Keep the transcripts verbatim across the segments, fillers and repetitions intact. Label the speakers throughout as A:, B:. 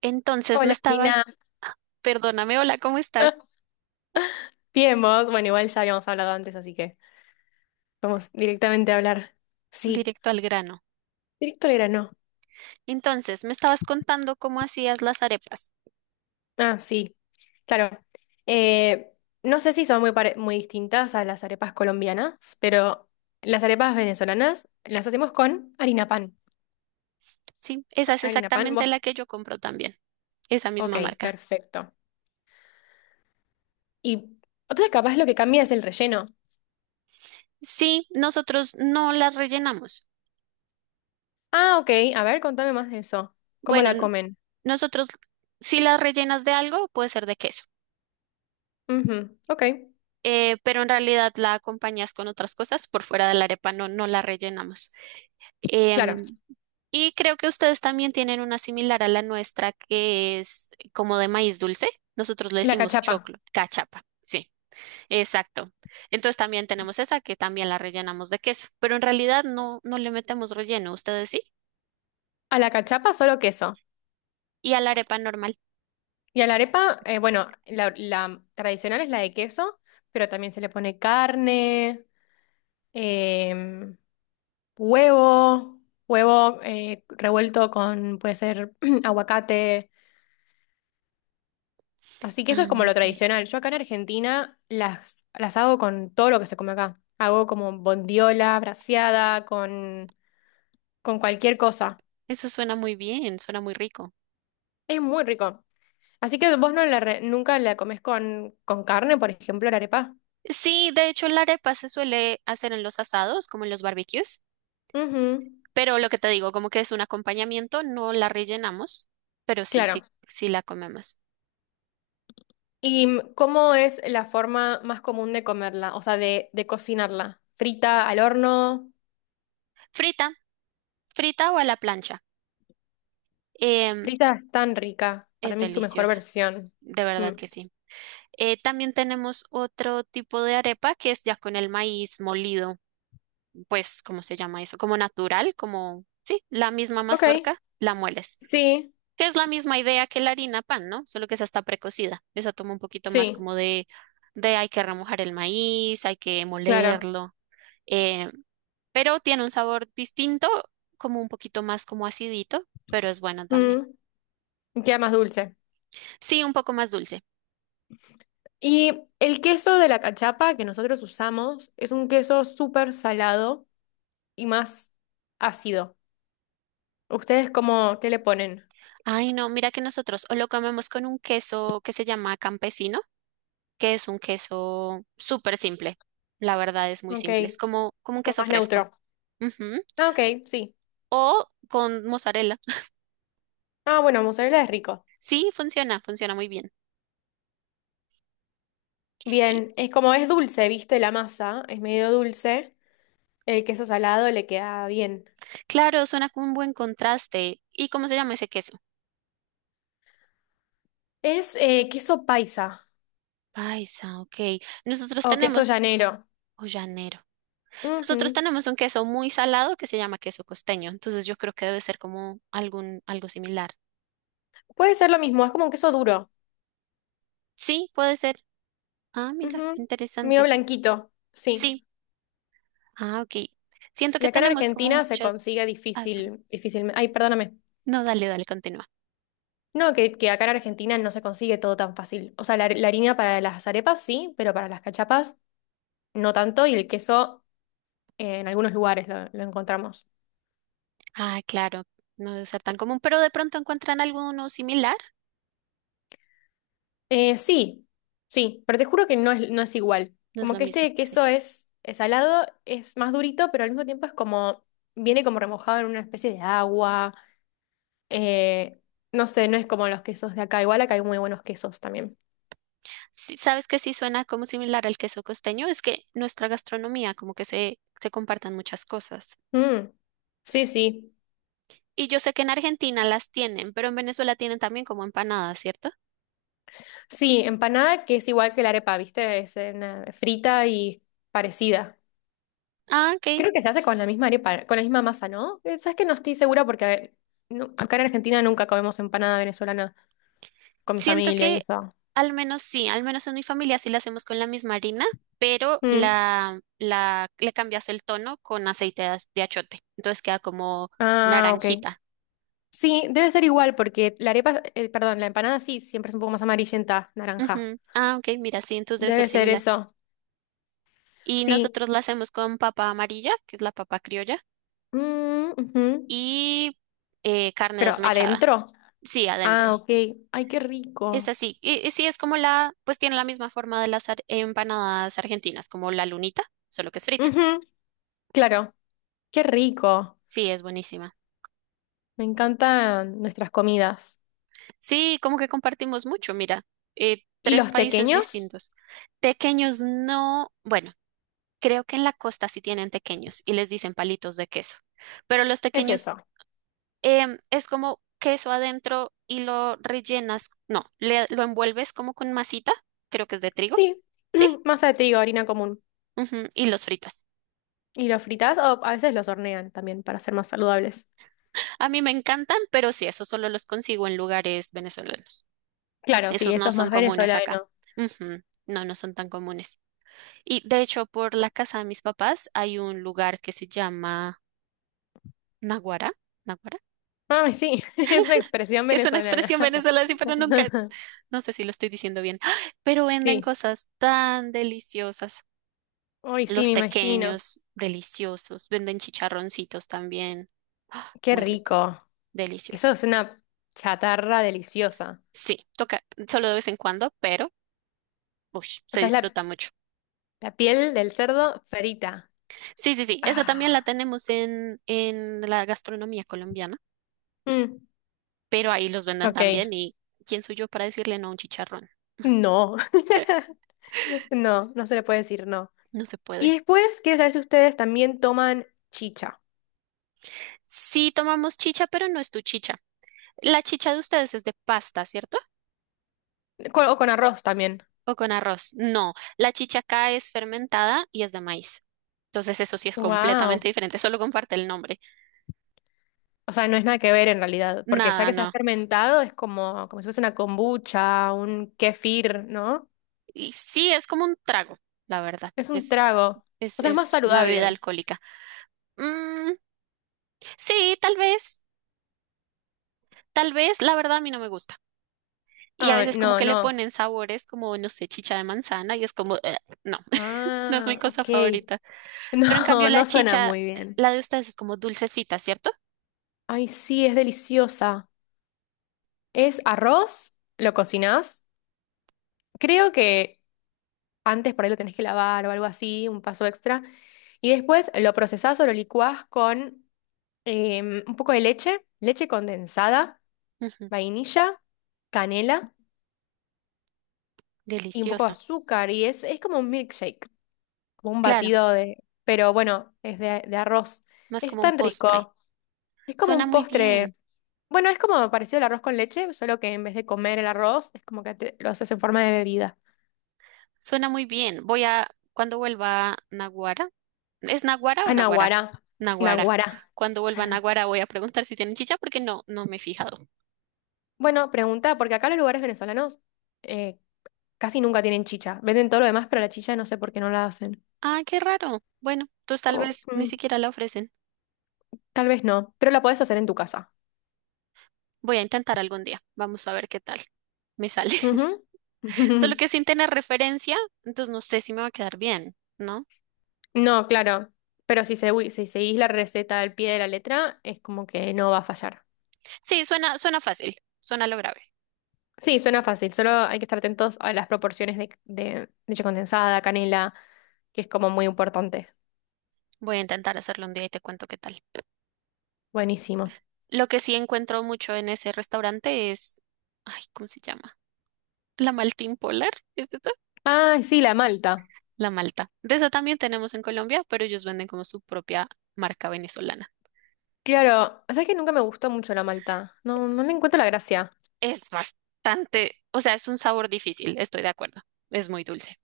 A: Entonces me
B: Hola, Marina.
A: estabas, perdóname, hola, ¿cómo estás?
B: Bien, vos. Bueno, igual ya habíamos hablado antes, así que vamos directamente a hablar. Sí,
A: Directo al grano.
B: directo al grano.
A: Entonces, me estabas contando cómo hacías las arepas.
B: Ah, sí, claro. Eh, no sé si son muy, pare- muy distintas a las arepas colombianas, pero las arepas venezolanas las hacemos con harina pan.
A: Sí, esa
B: Ah,
A: es
B: harina pan,
A: exactamente
B: vos.
A: la que yo compro también, esa
B: Ok,
A: misma marca.
B: perfecto. Y entonces capaz lo que cambia es el relleno.
A: Sí, nosotros no las rellenamos.
B: Ah, ok. A ver, contame más de eso. ¿Cómo
A: Bueno,
B: la
A: n-
B: comen?
A: nosotros si las rellenas de algo, puede ser de queso,
B: Ujú, ok,
A: eh, pero en realidad la acompañas con otras cosas por fuera de la arepa, no, no la rellenamos.
B: claro.
A: Em, Y creo que ustedes también tienen una similar a la nuestra que es como de maíz dulce. Nosotros le
B: La
A: decimos
B: cachapa.
A: choclo, cachapa. Sí, exacto. Entonces también tenemos esa que también la rellenamos de queso, pero en realidad no, no le metemos relleno, ustedes sí.
B: A la cachapa solo queso.
A: Y a la arepa normal.
B: Y a la arepa, eh, bueno, la, la tradicional es la de queso, pero también se le pone carne, em, huevo, huevo eh, revuelto con, puede ser, aguacate. Así que eso
A: Ah,
B: es como lo
A: ok.
B: tradicional. Yo acá en Argentina las, las hago con todo lo que se come acá. Hago como bondiola, braseada, con, con cualquier cosa.
A: Eso suena muy bien, suena muy rico.
B: Es muy rico. Así que vos no la re- nunca la comes con, con carne, por ejemplo, la arepa.
A: Sí, de hecho la arepa se suele hacer en los asados, como en los barbecues,
B: Ujú,
A: pero lo que te digo, como que es un acompañamiento, no la rellenamos, pero sí, sí,
B: claro.
A: sí la comemos.
B: ¿Y cómo es la forma más común de comerla? O sea, de, de cocinarla. ¿Frita al horno?
A: Frita, frita o a la plancha. Em,
B: Frita es tan rica. Para
A: es
B: mí es su mejor
A: deliciosa,
B: versión.
A: de verdad
B: Mm.
A: que sí. Eh, también tenemos otro tipo de arepa que es ya con el maíz molido, pues, ¿cómo se llama eso? Como natural, como, sí, la misma
B: Ok.
A: mazorca, la mueles.
B: Sí,
A: Que es la misma idea que la harina pan, ¿no? Solo que esa está precocida. Esa toma un poquito más
B: sí,
A: como de, de hay que remojar el maíz, hay que
B: claro.
A: molerlo. eh, pero tiene un sabor distinto, como un poquito más como acidito, pero es bueno también.
B: Mm. Y queda más dulce.
A: Sí, un poco más dulce.
B: Y el queso de la cachapa que nosotros usamos es un queso súper salado y más ácido. ¿Ustedes cómo, qué le ponen?
A: Ay, no, mira que nosotros o lo comemos con un queso que se llama campesino, que es un queso súper simple. La verdad es muy
B: Ok,
A: simple, es como, como un
B: como
A: queso
B: más
A: fresco.
B: neutro.
A: Ujú.
B: Ah, ok, sí.
A: O con mozzarella.
B: Ah, bueno, mozzarella es rico.
A: Sí, funciona, funciona muy bien. Y
B: Bien, es como es dulce, viste, la masa, es medio dulce, el queso salado le queda bien.
A: claro, suena como un buen contraste. ¿Y cómo se llama ese queso?
B: Es eh, queso paisa
A: Paisa, ok. Nosotros
B: o queso
A: tenemos,
B: llanero.
A: o llanero. Nosotros
B: Ujú.
A: tenemos un queso muy salado que se llama queso costeño, entonces yo creo que debe ser como algún, algo similar.
B: Puede ser lo mismo, es como un queso duro.
A: Sí, puede ser. Ah, mira,
B: Ujú. Medio
A: interesante.
B: blanquito, sí.
A: Sí, ah, ok. Siento
B: Y
A: que
B: acá en
A: tenemos como
B: Argentina se
A: muchas.
B: consigue
A: Ah, perdón.
B: difícil, difícil. Ay, perdóname.
A: No, dale, dale, continúa.
B: No, que, que acá en Argentina no se consigue todo tan fácil. O sea, la, la harina para las arepas sí, pero para las cachapas no tanto, y el queso eh, en algunos lugares lo lo encontramos.
A: Ah, claro, no debe ser tan común, pero de pronto encuentran alguno similar.
B: Eh, sí, sí, pero te juro que no es, no es igual.
A: No es
B: Como
A: lo
B: que
A: mismo,
B: este
A: sí.
B: queso es, es salado, es más durito, pero al mismo tiempo es como, viene como remojado en una especie de agua. Eh, no sé, no es como los quesos de acá. Igual acá hay muy buenos quesos también.
A: Sí, ¿sabes que sí suena como similar al queso costeño? Es que nuestra gastronomía, como que se, se compartan muchas cosas.
B: Mm, sí, sí.
A: Y yo sé que en Argentina las tienen, pero en Venezuela tienen también como empanadas, ¿cierto?
B: Sí, empanada que es igual que la arepa, ¿viste? Es eh, una- frita y parecida.
A: Ah, ok.
B: Creo que se hace con la misma arepa, con la misma masa, ¿no? Eh, Sabes que no estoy segura porque eh, no- acá en Argentina nunca comemos empanada venezolana con mi
A: Siento
B: familia y
A: que
B: eso.
A: al menos sí, al menos en mi familia sí la hacemos con la misma harina, pero
B: Mm.
A: la, la, le cambias el tono con aceite de, az- de achiote. Entonces queda como
B: Ah, ok.
A: naranjita.
B: Sí, debe ser igual porque la arepa, eh, perdón, la empanada sí, siempre es un poco más amarillenta, naranja.
A: Ujú. Ah, ok, mira, sí, entonces debe ser
B: Debe ser
A: similar.
B: eso.
A: Y
B: Sí.
A: nosotros la hacemos con papa amarilla, que es la papa criolla,
B: Mm, ujú.
A: y eh, carne
B: Pero
A: desmechada.
B: adentro.
A: Sí,
B: Ah,
A: adentro.
B: ok. Ay, qué
A: Es
B: rico.
A: así. Y, y sí, es como la, pues tiene la misma forma de las ar- empanadas argentinas, como la lunita, solo que es frita.
B: Ujú, claro, qué rico.
A: Sí, es buenísima.
B: Me encantan nuestras comidas.
A: Sí, como que compartimos mucho, mira, eh,
B: ¿Y
A: tres
B: los
A: países
B: tequeños?
A: distintos. Tequeños no, bueno, creo que en la costa sí tienen tequeños y les dicen palitos de queso, pero los
B: Es eso.
A: tequeños em, es como queso adentro y lo rellenas, no, le- lo envuelves como con masita, creo que es de trigo,
B: Sí,
A: ¿sí?
B: masa de trigo, harina común.
A: Ujú, y los fritas.
B: ¿Y los fritas? O a veces los hornean también para ser más saludables.
A: A mí me encantan, pero sí, esos solo los consigo en lugares venezolanos.
B: Claro, sí,
A: Esos
B: eso
A: no
B: es
A: son
B: más
A: comunes acá.
B: venezolano.
A: Ujú, no, no son tan comunes. Y de hecho, por la casa de mis papás hay un lugar que se llama Naguará, Naguará,
B: Ay, sí, es una expresión
A: que es una
B: venezolana.
A: expresión venezolana, sí, pero nunca, no sé si lo estoy diciendo bien, pero venden
B: Sí,
A: cosas tan deliciosas.
B: hoy sí,
A: Los
B: me imagino.
A: tequeños, deliciosos. Venden chicharroncitos también. ¡Ah!
B: Qué
A: Muy rico,
B: rico. Eso
A: delicioso.
B: es una chatarra deliciosa.
A: Sí, toca solo de vez en cuando, pero ush,
B: O
A: se
B: sea, es la,
A: disfruta mucho.
B: la piel del cerdo frita.
A: Sí, sí, sí, esa también la
B: Ah,
A: tenemos en, en la gastronomía colombiana.
B: mm,
A: Pero ahí los venden
B: ok,
A: también y ¿quién soy yo para decirle no a un chicharrón?
B: no. No, no se le puede decir no.
A: No se puede.
B: Y después, quiero saber si ustedes también toman chicha.
A: Sí tomamos chicha, pero no es tu chicha. La chicha de ustedes es de pasta, ¿cierto?
B: Con- o con arroz también.
A: ¿O con arroz? No, la chicha acá es fermentada y es de maíz. Entonces eso sí es completamente
B: Wow.
A: diferente, solo comparte el nombre.
B: O sea, no es nada que ver en realidad, porque ya
A: Nada,
B: que se ha
A: no.
B: fermentado es como, como si fuese una kombucha, un kefir, ¿no?
A: Y sí, es como un trago, la verdad.
B: Es un
A: Es,
B: trago.
A: es,
B: O sea, es más
A: es una bebida
B: saludable.
A: alcohólica. Mm, sí, tal vez, tal vez, la verdad a mí no me gusta. Y a
B: Ah,
A: veces como
B: no,
A: que le
B: no.
A: ponen sabores como, no sé, chicha de manzana y es como, "Eh, no, no es mi
B: Ah,
A: cosa
B: ok.
A: favorita". Pero en cambio
B: No,
A: la
B: no suena
A: chicha,
B: muy bien.
A: la de ustedes es como dulcecita, ¿cierto?
B: Ay, sí, es deliciosa. Es arroz, lo cocinás. Creo que antes por ahí lo tenés que lavar o algo así, un paso extra. Y después lo procesás o lo licuás con em, un poco de leche, leche condensada,
A: Ujú,
B: vainilla, canela y un poco de
A: delicioso.
B: azúcar. Y es, es como un milkshake, como un
A: Claro,
B: batido de... Pero bueno, es de, de arroz.
A: más
B: Es
A: como un
B: tan
A: postre.
B: rico. Es como
A: Suena
B: un
A: muy bien,
B: postre. Bueno, es como parecido al arroz con leche, solo que en vez de comer el arroz, es como que te- lo haces en forma de bebida.
A: suena muy bien. Voy a, cuando vuelva a Naguara, ¿es Naguara o
B: Ah,
A: Naguará?
B: naguará.
A: Naguará.
B: Naguará.
A: Cuando vuelva a Naguará voy a preguntar si tienen chicha porque no, no me he fijado.
B: Bueno, pregunta, porque acá los lugares venezolanos eh, casi nunca tienen chicha. Venden todo lo demás, pero la chicha no sé por qué no la hacen.
A: Ah, qué raro. Bueno, entonces tal
B: O,
A: vez ni
B: mm,
A: siquiera la ofrecen.
B: tal vez no, pero la podés hacer en tu casa.
A: Voy a intentar algún día. Vamos a ver qué tal me sale.
B: Ujú.
A: Solo que sin tener referencia, entonces no sé si me va a quedar bien, ¿no?
B: No, claro, pero si, segui- si seguís la receta al pie de la letra, es como que no va a fallar.
A: Sí, suena, suena fácil, suena lo grave.
B: Sí, suena fácil, solo hay que estar atentos a las proporciones de, de leche condensada, canela, que es como muy importante.
A: Voy a intentar hacerlo un día y te cuento qué tal.
B: Buenísimo.
A: Lo que sí encuentro mucho en ese restaurante es, ay, ¿cómo se llama? La malta impolar, ¿es esa?
B: Ah, sí, la malta.
A: La malta. De esa también tenemos en Colombia, pero ellos venden como su propia marca venezolana.
B: Claro, sabes que nunca me gustó mucho la malta. No, no le encuentro la gracia.
A: Es bastante, o sea, es un sabor difícil, estoy de acuerdo. Es muy dulce.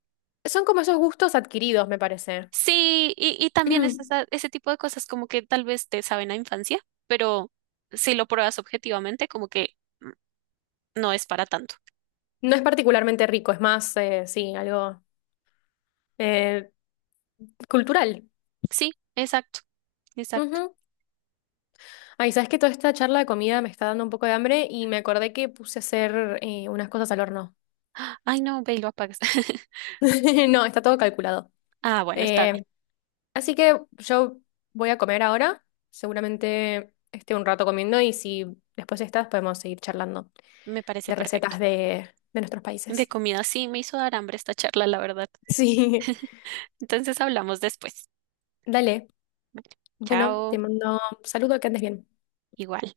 B: Son como esos gustos adquiridos, me parece.
A: Sí, y, y también es esa- ese tipo de cosas como que tal vez te saben a infancia, pero si lo pruebas objetivamente, como que mm, no es para tanto.
B: No es particularmente rico, es más, eh, sí, algo eh, cultural.
A: Sí, exacto, exacto.
B: Ay, sabes que toda esta charla de comida me está dando un poco de hambre y me acordé que puse a hacer eh, unas cosas al horno.
A: ¡Ah! Ay, no, ve y lo apagas.
B: No, está todo calculado.
A: Ah, bueno, está bien.
B: Eh, Así que yo voy a comer ahora. Seguramente esté un rato comiendo y si después estás podemos seguir charlando
A: Me parece
B: de
A: perfecto.
B: recetas de, de nuestros países.
A: De comida sí me hizo dar hambre esta charla, la verdad.
B: Sí.
A: Entonces hablamos después.
B: Dale. Bueno,
A: Chao,
B: te mando un saludo, que andes bien.
A: igual.